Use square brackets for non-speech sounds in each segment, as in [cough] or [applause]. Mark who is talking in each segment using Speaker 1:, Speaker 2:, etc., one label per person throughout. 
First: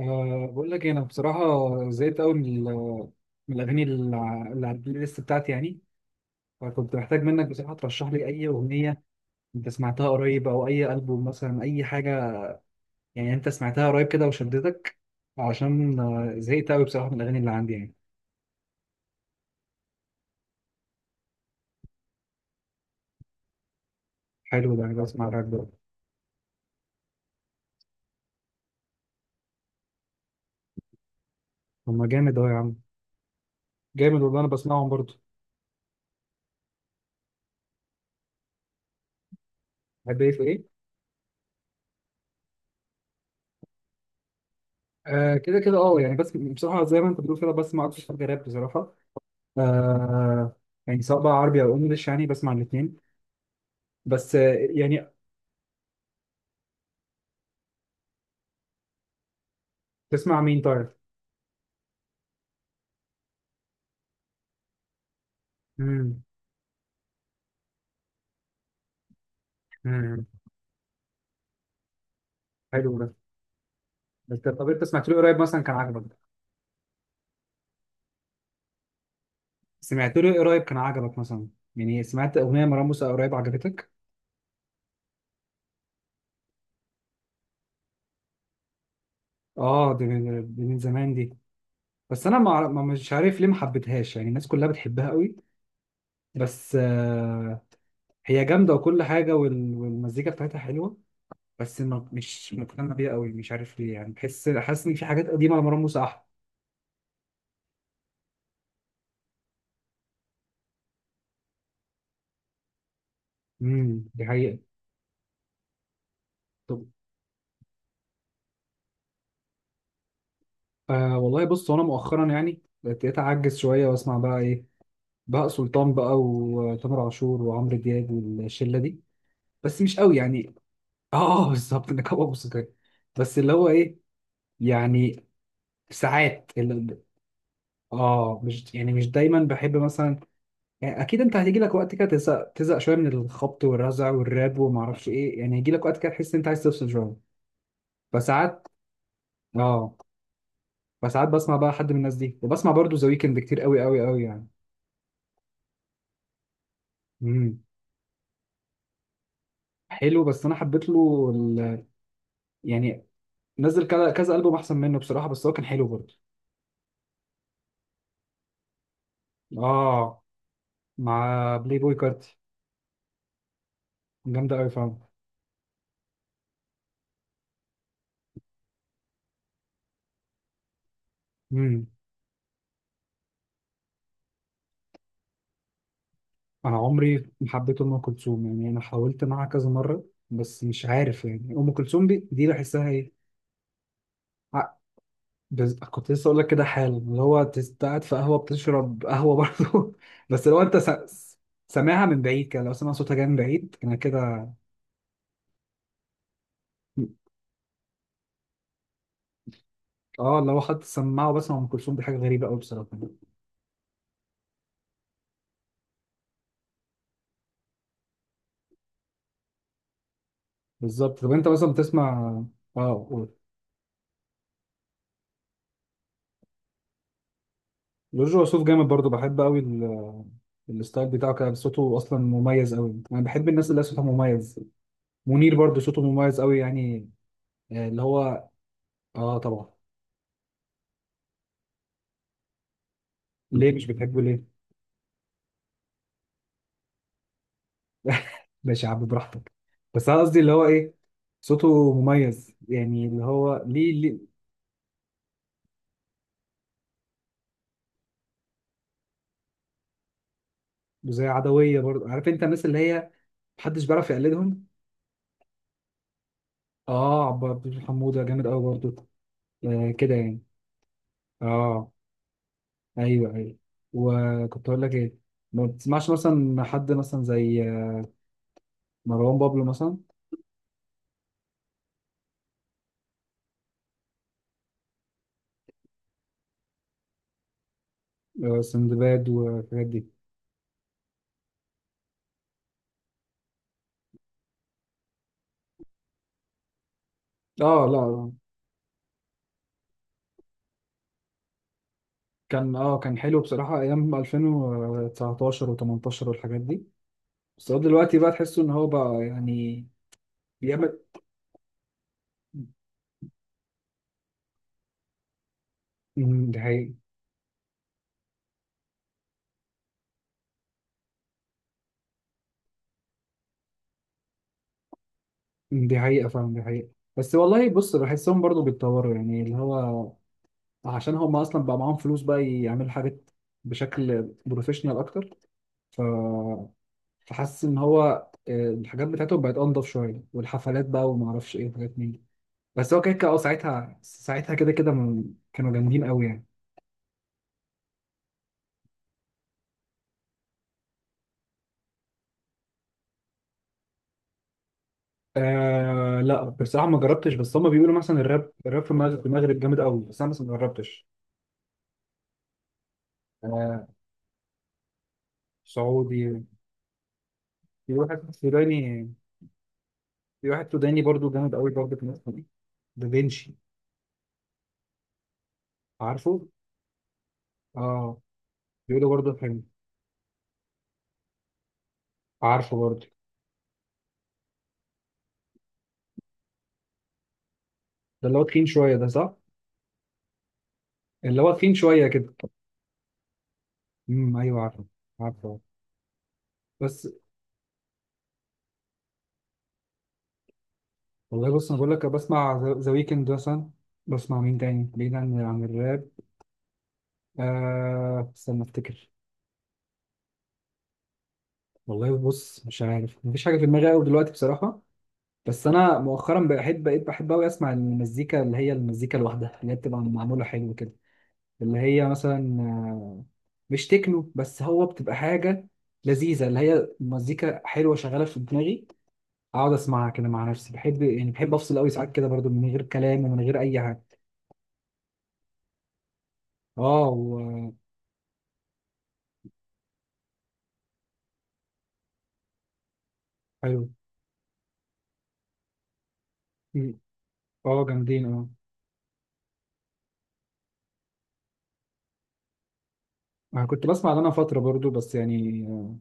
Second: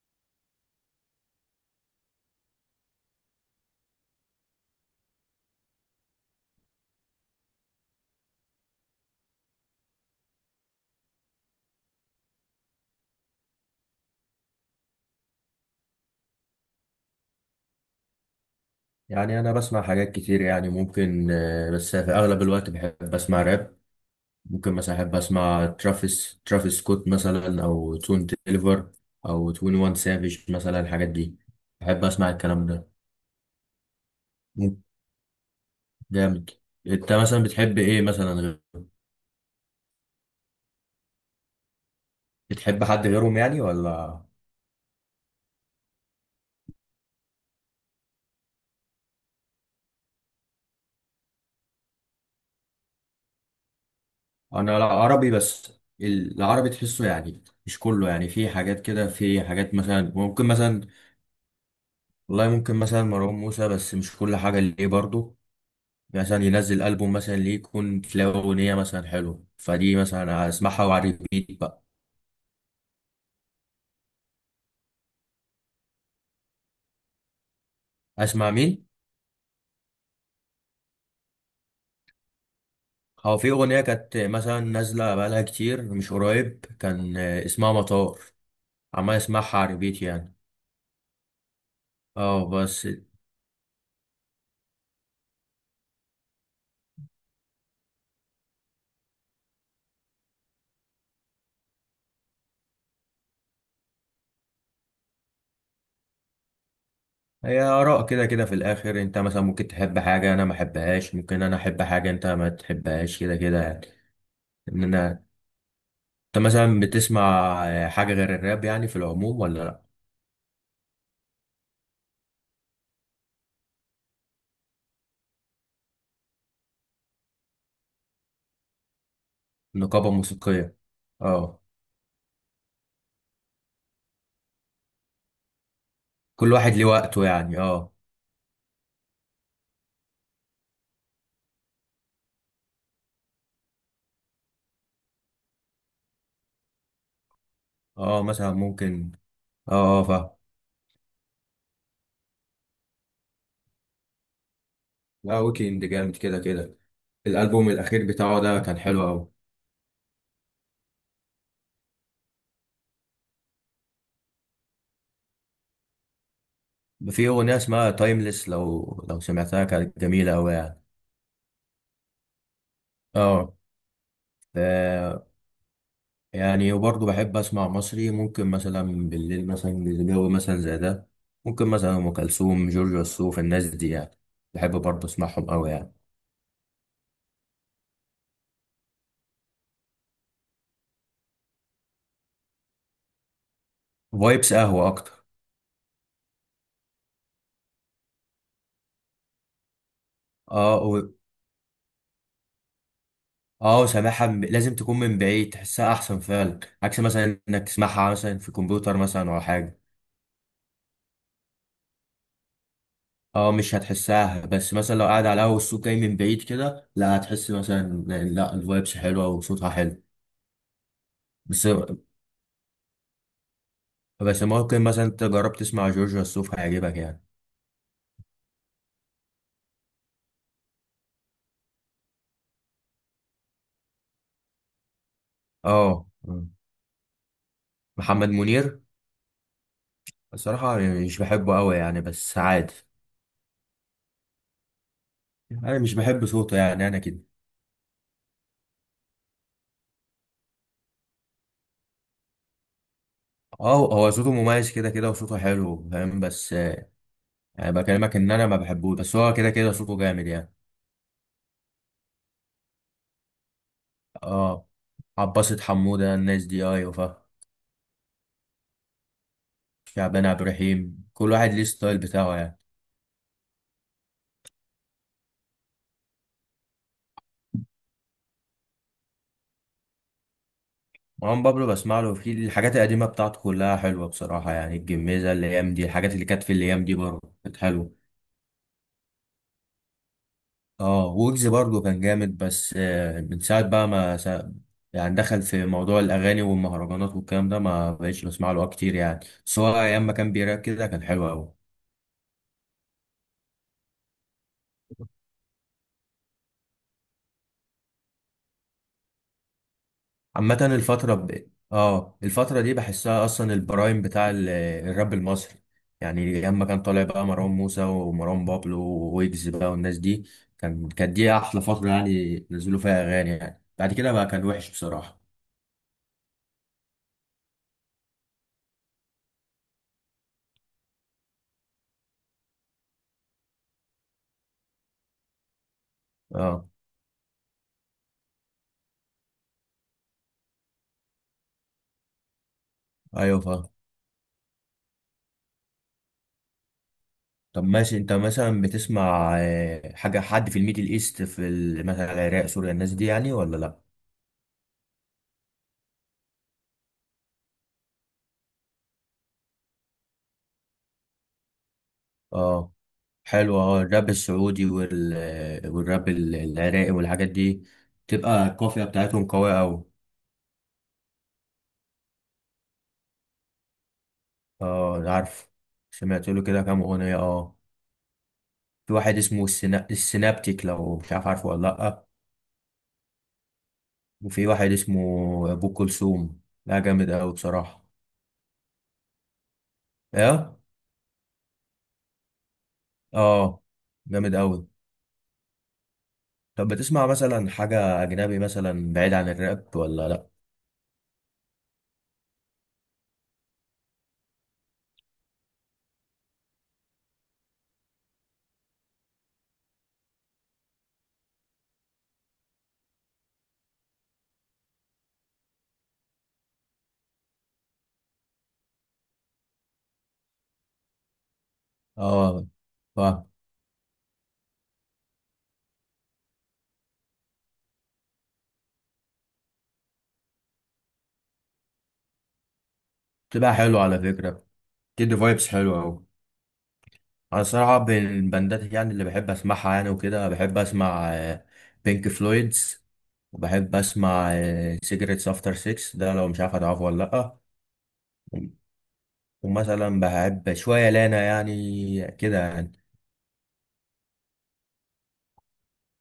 Speaker 1: بقول لك إيه، انا بصراحه زهقت قوي من الاغاني اللي على البلاي ليست بتاعتي يعني. فكنت محتاج منك بصراحه ترشح لي اي اغنيه انت سمعتها قريب او اي البوم مثلا اي حاجه، يعني انت سمعتها قريب كده وشدتك. عشان زهقت قوي بصراحه من الاغاني اللي عندي يعني.
Speaker 2: يعني انا بسمع حاجات كتير يعني ممكن بس في اغلب الوقت بحب اسمع راب. ممكن
Speaker 1: حلو ده،
Speaker 2: مثلا
Speaker 1: انا
Speaker 2: احب
Speaker 1: بسمع راب
Speaker 2: اسمع
Speaker 1: ده.
Speaker 2: ترافيس سكوت مثلا او تون تيليفر او 21 سافيج مثلا الحاجات دي.
Speaker 1: طب
Speaker 2: بحب
Speaker 1: ما
Speaker 2: اسمع
Speaker 1: جامد اهو يا
Speaker 2: الكلام
Speaker 1: عم،
Speaker 2: ده.
Speaker 1: جامد والله انا
Speaker 2: مم،
Speaker 1: بسمعهم برضه.
Speaker 2: جامد. انت مثلا بتحب ايه مثلا
Speaker 1: بحب ايه في ايه؟
Speaker 2: بتحب حد غيرهم يعني ولا؟
Speaker 1: آه كده كده اه يعني، بس بصراحه زي ما انت بتقول كده بسمع اكتر حاجه راب بصراحه. آه. يعني سواء بقى عربي او انجلش يعني بسمع الاثنين، بس
Speaker 2: انا لا
Speaker 1: يعني.
Speaker 2: عربي بس. العربي تحسه يعني مش كله، يعني في حاجات كده، في حاجات مثلا
Speaker 1: تسمع
Speaker 2: ممكن
Speaker 1: مين
Speaker 2: مثلا.
Speaker 1: طيب؟
Speaker 2: والله ممكن مثلا مروان موسى، بس مش كل حاجة ليه برضه.
Speaker 1: امم
Speaker 2: مثلا ينزل ألبوم مثلا ليه، يكون تلاقي أغنية مثلا حلوة فدي،
Speaker 1: امم،
Speaker 2: مثلا أسمعها وعلى الريبيت بقى.
Speaker 1: حلو ده. بس طب انت سمعت له إيه قريب مثلا كان عجبك؟
Speaker 2: أسمع مين؟
Speaker 1: سمعت له إيه قريب كان عجبك مثلا، يعني سمعت اغنيه مروان موسى قريب
Speaker 2: هو في أغنية
Speaker 1: عجبتك؟
Speaker 2: كانت مثلا نازلة بقالها كتير مش قريب، كان اسمها مطار. عمال أسمعها على
Speaker 1: اه
Speaker 2: الريبيت
Speaker 1: دي،
Speaker 2: يعني.
Speaker 1: من زمان دي. بس انا
Speaker 2: اه بس.
Speaker 1: مش عارف ليه ما حبيتهاش، يعني الناس كلها بتحبها قوي. بس آه، هي جامده وكل حاجه والمزيكا بتاعتها حلوه، بس ما مش مقتنع بيها قوي، مش عارف ليه يعني. بحس حاسس ان في حاجات قديمه لمروان موسى احلى.
Speaker 2: هي آراء، كده كده في الآخر. أنت مثلا ممكن تحب حاجة أنا ما أحبهاش، ممكن أنا أحب حاجة أنت ما تحبهاش، كده كده يعني.
Speaker 1: امم، دي حقيقه.
Speaker 2: إن أنا أنت مثلا
Speaker 1: طب،
Speaker 2: بتسمع حاجة غير الراب يعني في العموم ولا لأ؟
Speaker 1: آه والله بص انا مؤخرا يعني بقيت اعجز شويه واسمع بقى ايه، بهاء سلطان بقى وتامر عاشور وعمرو دياب والشله دي. بس مش
Speaker 2: نقابة
Speaker 1: قوي يعني.
Speaker 2: موسيقية.
Speaker 1: [laughs] اه
Speaker 2: اه.
Speaker 1: بالظبط، نقابه موسيقيه. بس اللي هو ايه يعني، ساعات
Speaker 2: كل واحد ليه
Speaker 1: اللي
Speaker 2: وقته يعني. اه
Speaker 1: اه مش يعني مش دايما بحب مثلا. يعني اكيد انت هتيجي لك وقت كده تزهق شويه من الخبط والرزع والراب وما اعرفش ايه، يعني هيجي لك وقت كده تحس ان انت عايز تفصل شويه.
Speaker 2: اه مثلا
Speaker 1: فساعات
Speaker 2: ممكن.
Speaker 1: اه،
Speaker 2: اه اه فاهم.
Speaker 1: فساعات بسمع بقى حد من الناس دي، وبسمع برضو ذا ويكند كتير قوي قوي قوي يعني.
Speaker 2: لا، ويكند جامد كده كده.
Speaker 1: مم.
Speaker 2: الالبوم الاخير بتاعه ده كان حلو قوي.
Speaker 1: حلو، بس انا حبيت له ال... يعني نزل كذا كذا البوم احسن منه بصراحه، بس هو كان حلو برضه.
Speaker 2: في اغنيه اسمها تايمليس، لو سمعتها كانت
Speaker 1: اه،
Speaker 2: جميله قوي يعني.
Speaker 1: مع بلاي بوي كارتي،
Speaker 2: اه.
Speaker 1: جامده قوي فعلا.
Speaker 2: ف- يعني وبرضه بحب اسمع مصري. ممكن مثلا بالليل مثلا، الجو مثلا زي ده، ممكن
Speaker 1: امم.
Speaker 2: مثلا ام كلثوم، جورج وسوف، الناس دي يعني. بحب برضه اسمعهم قوي يعني.
Speaker 1: انا عمري ما حبيت ام كلثوم يعني، انا حاولت معاها كذا مره بس مش عارف يعني. ام كلثوم دي بحسها ايه.
Speaker 2: فايبس
Speaker 1: ع-
Speaker 2: قهوه اكتر.
Speaker 1: كنت لسه اقول لك كده حال اللي هو قاعد في قهوه بتشرب قهوه برضه. [laughs] بس لو انت
Speaker 2: اه.
Speaker 1: سامعها من بعيد كده، لو سمع صوتها جاي من بعيد
Speaker 2: اه
Speaker 1: انا كده.
Speaker 2: لازم تكون من بعيد تحسها احسن فعلا، عكس مثلا انك تسمعها مثلا في كمبيوتر مثلا ولا حاجه.
Speaker 1: اه لو خدت السماعه وبسمع ام كلثوم دي حاجه غريبه قوي بصراحه.
Speaker 2: اه مش هتحسها، بس مثلا لو قاعد على اول، الصوت جاي من بعيد كده، لا هتحس مثلا. لا الفايبس حلوه وصوتها حلو.
Speaker 1: بالظبط. طب انت
Speaker 2: بس.
Speaker 1: مثلا بتسمع؟ اه قول.
Speaker 2: بس ممكن مثلا انت جرب تسمع جورج وسوف، هيعجبك يعني.
Speaker 1: جورج وسوف جامد برضو، بحب قوي ال... الستايل بتاعه كده، صوته اصلا مميز قوي، انا بحب الناس اللي صوتها مميز. منير برضو صوته
Speaker 2: اه
Speaker 1: مميز قوي يعني. آه، اللي
Speaker 2: محمد
Speaker 1: هو.
Speaker 2: منير.
Speaker 1: اه طبعا.
Speaker 2: الصراحه يعني مش بحبه قوي يعني، بس عادي.
Speaker 1: ليه مش بتحبه ليه؟
Speaker 2: انا مش بحب صوته يعني، انا كده.
Speaker 1: [laughs] ماشي يا عم براحتك. بس انا قصدي اللي هو ايه، صوته مميز يعني، اللي هو
Speaker 2: اه
Speaker 1: ليه
Speaker 2: هو صوته
Speaker 1: ليه.
Speaker 2: مميز كده كده، وصوته حلو فاهم، بس يعني بكلمك ان انا ما بحبوش، بس هو كده كده صوته جامد يعني.
Speaker 1: زي عدوية برضو، عارف انت الناس اللي هي محدش بيعرف يقلدهم.
Speaker 2: اه عباسة حمودة الناس دي، ايوه فا.
Speaker 1: اه، عبد الحميد حمودة جامد قوي برضو. آه كده
Speaker 2: شعبان عبد
Speaker 1: يعني.
Speaker 2: الرحيم، كل واحد ليه
Speaker 1: اه
Speaker 2: ستايل بتاعه يعني.
Speaker 1: ايوه ايوه. وكنت اقول لك ايه، ما بتسمعش مثلا حد مثلا زي مروان بابلو مثلا؟
Speaker 2: مروان بابلو بسمع له. في الحاجات القديمة بتاعته كلها حلوة بصراحة يعني. الجميزة، الأيام دي، الحاجات اللي كانت في الأيام دي برضه كانت حلوة.
Speaker 1: آه، سندباد والحاجات دي.
Speaker 2: اه ويجز برضه كان جامد، بس من ساعة بقى ما سا... يعني دخل في موضوع الأغاني والمهرجانات والكلام ده،
Speaker 1: اه
Speaker 2: ما
Speaker 1: لا
Speaker 2: بقتش
Speaker 1: لا.
Speaker 2: بسمع له كتير يعني. بس هو أيام ما كان بيراك كده كان حلو أوي.
Speaker 1: كان اه كان حلو بصراحة، ايام 2019 و18 والحاجات دي. بس هو دلوقتي بقى تحسه ان هو بقى يعني
Speaker 2: عامة
Speaker 1: بيعمل.
Speaker 2: اه الفترة دي بحسها اصلا البرايم بتاع الراب المصري. يعني
Speaker 1: مم، دي
Speaker 2: اما كان
Speaker 1: حقيقة.
Speaker 2: طالع بقى مروان موسى ومروان بابلو وويجز بقى والناس دي، كانت دي احلى فترة يعني، نزلوا فيها اغاني يعني. بعد كده بقى كان وحش بصراحة.
Speaker 1: مم، دي حقيقة فعلا، دي حقيقة. بس والله بص بحسهم برضو بيتطوروا، يعني اللي هو عشان هم اصلا بقى معاهم فلوس بقى يعملوا حاجات بشكل بروفيشنال اكتر، ف
Speaker 2: اه
Speaker 1: فحاسس ان هو آه، الحاجات بتاعته بقت انضف شويه، والحفلات بقى وما اعرفش ايه وحاجات من دي. بس هو كده كده اه
Speaker 2: ايوه فاهم.
Speaker 1: ساعتها ساعتها كده كده كانوا جامدين قوي يعني.
Speaker 2: طب ماشي، انت مثلا بتسمع حاجة حد في الميدل ايست، في مثلا العراق، سوريا، الناس دي يعني ولا لا؟
Speaker 1: آه لا بصراحه ما جربتش، بس هم بيقولوا مثلا الراب في المغرب جامد قوي، بس انا مثلا ما جربتش.
Speaker 2: اه حلو. اه
Speaker 1: آه
Speaker 2: الراب السعودي وال... والراب
Speaker 1: سعودي.
Speaker 2: العراقي والحاجات دي،
Speaker 1: في واحد
Speaker 2: تبقى القافية
Speaker 1: سوداني.
Speaker 2: بتاعتهم قوية أوي.
Speaker 1: في واحد سوداني برضو جامد قوي برضو في مصر دي، دافينشي.
Speaker 2: اه عارف. سمعت
Speaker 1: عارفه؟
Speaker 2: له كده كام أغنية اه.
Speaker 1: اه
Speaker 2: في
Speaker 1: بيقولوا
Speaker 2: واحد
Speaker 1: برضو
Speaker 2: اسمه
Speaker 1: حلو،
Speaker 2: السينابتيك، لو مش عارف، عارفه ولا لأ؟
Speaker 1: عارفه برضو.
Speaker 2: وفي واحد اسمه أبو كلثوم، لا جامد أوي بصراحة.
Speaker 1: ده اللي هو تخين شويه ده، صح؟
Speaker 2: ايه.
Speaker 1: اللي هو تخين شويه كده.
Speaker 2: اه جامد
Speaker 1: ايوه
Speaker 2: أوي.
Speaker 1: عارفه، عارفه.
Speaker 2: طب بتسمع
Speaker 1: بس
Speaker 2: مثلا حاجة أجنبي مثلا بعيد عن الراب ولا لأ؟
Speaker 1: والله بص انا بقول لك بسمع ذا ويكند مثلا. بسمع مين تاني بعيد عن الراب؟ آه استنى افتكر. والله بص مش عارف، مفيش حاجه في دماغي قوي دلوقتي بصراحه. بس انا مؤخرا بقيت بحب قوي اسمع المزيكا اللي هي المزيكا الواحده اللي هي بتبقى معموله حلو كده. اللي هي
Speaker 2: اه
Speaker 1: مثلا آه،
Speaker 2: فاهم.
Speaker 1: مش تكنو، بس هو بتبقى حاجه لذيذه اللي هي مزيكا حلوه شغاله في دماغي. اقعد اسمعها كده مع نفسي بحب، يعني بحب افصل قوي ساعات كده برضو من غير كلام ومن
Speaker 2: بتبقى
Speaker 1: غير اي
Speaker 2: حلوة على
Speaker 1: حاجه.
Speaker 2: فكرة، بتدي فايبس حلوة أوي.
Speaker 1: اه
Speaker 2: انا
Speaker 1: و...
Speaker 2: الصراحه بين البندات يعني اللي بحب اسمعها يعني وكده، بحب اسمع بينك فلويدز، وبحب
Speaker 1: حلو.
Speaker 2: اسمع سيجرتس افتر 6 ده، لو مش عارف هتعرفه
Speaker 1: مم.
Speaker 2: ولا لا.
Speaker 1: اه جامدين اه.
Speaker 2: ومثلا بحب شويه لانا يعني كده يعني.
Speaker 1: انا كنت بسمع لنا فترة برضو، بس يعني آه،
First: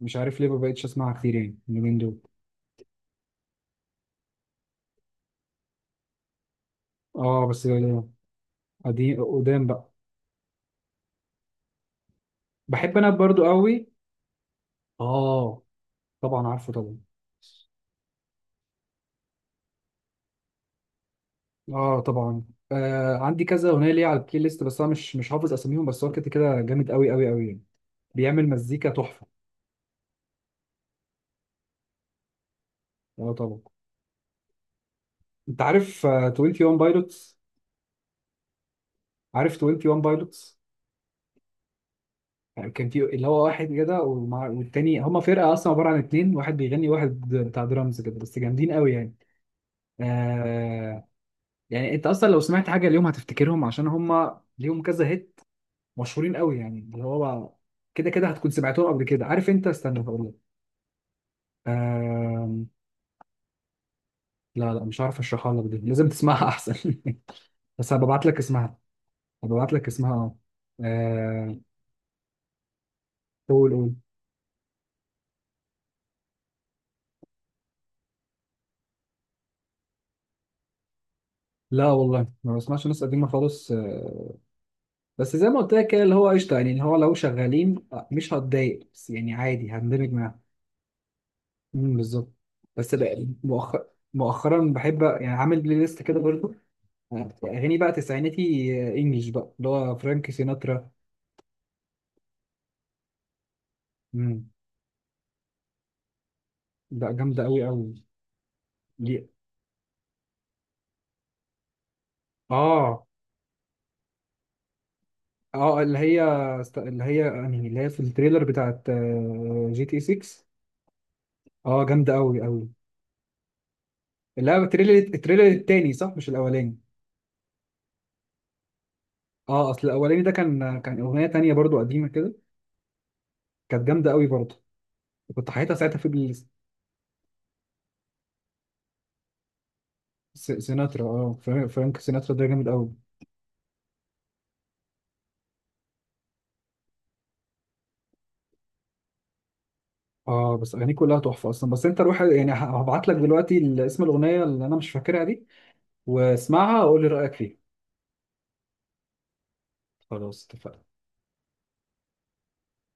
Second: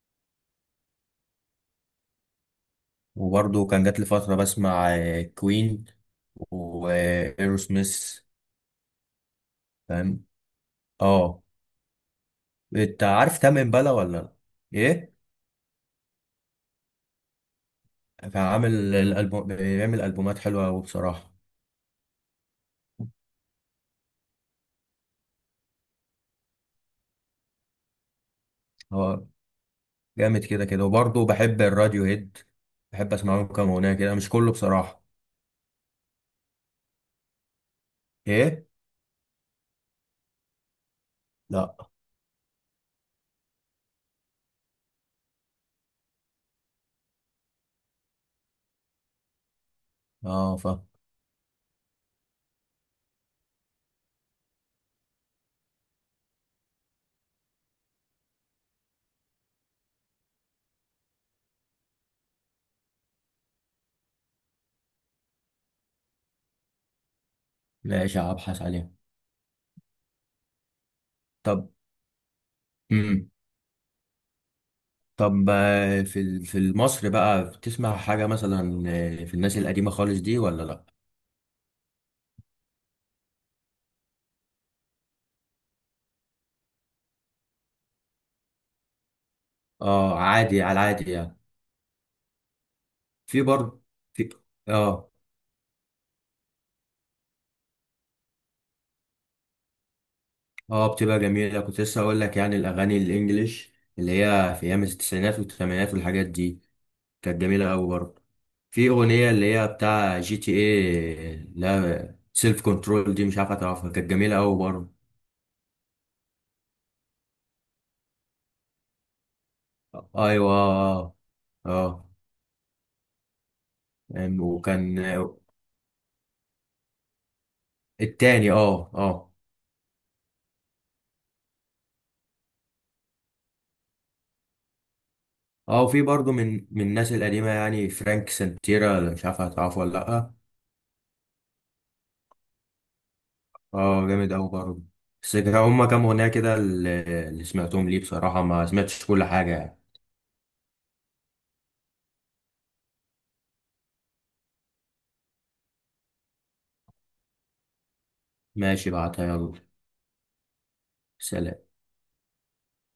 Speaker 1: مش عارف ليه ما بقتش اسمعها كتير يعني اليومين دول.
Speaker 2: وبرضه كان جات لي فتره بسمع كوين
Speaker 1: اه
Speaker 2: وايرو
Speaker 1: بس آه،
Speaker 2: سميث.
Speaker 1: قديم قدام بقى.
Speaker 2: فاهم. اه.
Speaker 1: بحب
Speaker 2: انت
Speaker 1: انا
Speaker 2: عارف
Speaker 1: برضو
Speaker 2: تامن
Speaker 1: قوي.
Speaker 2: امبالا ولا لا؟ ايه.
Speaker 1: اه طبعا، عارفه طبعا.
Speaker 2: كان عامل الالبوم، بيعمل البومات حلوه قوي بصراحه.
Speaker 1: اه طبعا. آه عندي كذا اغنيه ليه على البلاي ليست، بس انا مش حافظ اساميهم، بس هو كده كده جامد قوي قوي قوي يعني. بيعمل مزيكا
Speaker 2: هو
Speaker 1: تحفه.
Speaker 2: جامد كده كده. وبرضه بحب الراديو هيد، بحب
Speaker 1: اه
Speaker 2: اسمع لهم
Speaker 1: طبعا.
Speaker 2: كام اغنيه كده مش كله بصراحه.
Speaker 1: انت عارف آه، 21 بايلوتس؟
Speaker 2: ايه.
Speaker 1: عارف 21 بايلوتس؟
Speaker 2: لا.
Speaker 1: يعني كان في اللي هو واحد كده والتاني هما فرقة أصلا عبارة عن اتنين، واحد بيغني واحد بتاع درامز كده، بس جامدين قوي يعني.
Speaker 2: اه فا.
Speaker 1: آه. يعني أنت أصلا لو سمعت حاجة اليوم هتفتكرهم، عشان هما ليهم كذا هيت، مشهورين قوي يعني. اللي هو كده كده هتكون سمعتهم قبل كده. عارف أنت، استنى هقول لك. آه. لا لا مش عارف أشرحها لك، دي لازم تسمعها أحسن. [laughs] بس
Speaker 2: ماشي
Speaker 1: هبعت لك
Speaker 2: هبحث
Speaker 1: اسمها.
Speaker 2: عليها.
Speaker 1: هبعت لك اسمها اه. آه،
Speaker 2: طب. امم.
Speaker 1: قول قول.
Speaker 2: طب في في مصر بقى بتسمع حاجه مثلا في الناس القديمه خالص دي ولا لا؟
Speaker 1: لا والله ما بسمعش ناس قديمة خالص آه، بس زي ما قلت لك كده اللي هو قشطه يعني، اللي هو لو شغالين مش هتضايق، بس يعني عادي هندمج
Speaker 2: اه
Speaker 1: معاهم.
Speaker 2: عادي على العادي يعني.
Speaker 1: بالظبط. بس بقى
Speaker 2: في برضه.
Speaker 1: مؤخر،
Speaker 2: في.
Speaker 1: مؤخرا بحب
Speaker 2: اه.
Speaker 1: يعني عامل بلاي ليست كده برضه. آه، اغاني بقى تسعيناتي انجلش بقى اللي هو فرانك سيناترا.
Speaker 2: اه بتبقى جميله، كنت لسه اقول لك يعني الاغاني الانجليش اللي
Speaker 1: امم.
Speaker 2: هي في ايام التسعينات والثمانينات والحاجات دي
Speaker 1: لا
Speaker 2: كانت
Speaker 1: جامده قوي
Speaker 2: جميله قوي
Speaker 1: قوي.
Speaker 2: برضه. في
Speaker 1: ليه.
Speaker 2: اغنيه اللي هي بتاع جي تي ايه، لا سيلف
Speaker 1: اه
Speaker 2: كنترول دي، مش عارف هتعرفها، كانت جميله قوي برضه.
Speaker 1: اه اللي هي، اللي هي يعني اللي هي في التريلر بتاعت آه، جي تي 6.
Speaker 2: ايوه اه.
Speaker 1: اه
Speaker 2: اه
Speaker 1: جامده قوي قوي. لا التريلر،
Speaker 2: وكان.
Speaker 1: التريلر التاني صح مش الاولاني.
Speaker 2: التاني اه اه.
Speaker 1: اه اصل الاولاني ده كان اغنيه تانية برضو قديمه كده، كانت جامده قوي برضه. كنت حياتها
Speaker 2: اه
Speaker 1: ساعتها
Speaker 2: وفي
Speaker 1: في
Speaker 2: برضه من الناس القديمه يعني فرانك سنتيرا، مش عارف هتعرفه ولا لا؟
Speaker 1: سيناترا. اه فرانك سيناترا ده جامد قوي.
Speaker 2: اه جامد قوي برضه. بس كان هما كام اغنيه كده اللي اللي سمعتهم ليه، بصراحه ما سمعتش كل حاجه يعني.
Speaker 1: اه بس اغانيه كلها تحفه اصلا. بس انت روح يعني، هبعت لك دلوقتي اسم الاغنيه اللي انا مش فاكرها دي، واسمعها وقول لي رايك فيها.
Speaker 2: ماشي بعتها يلا.
Speaker 1: خلاص اتفقنا.
Speaker 2: سلام.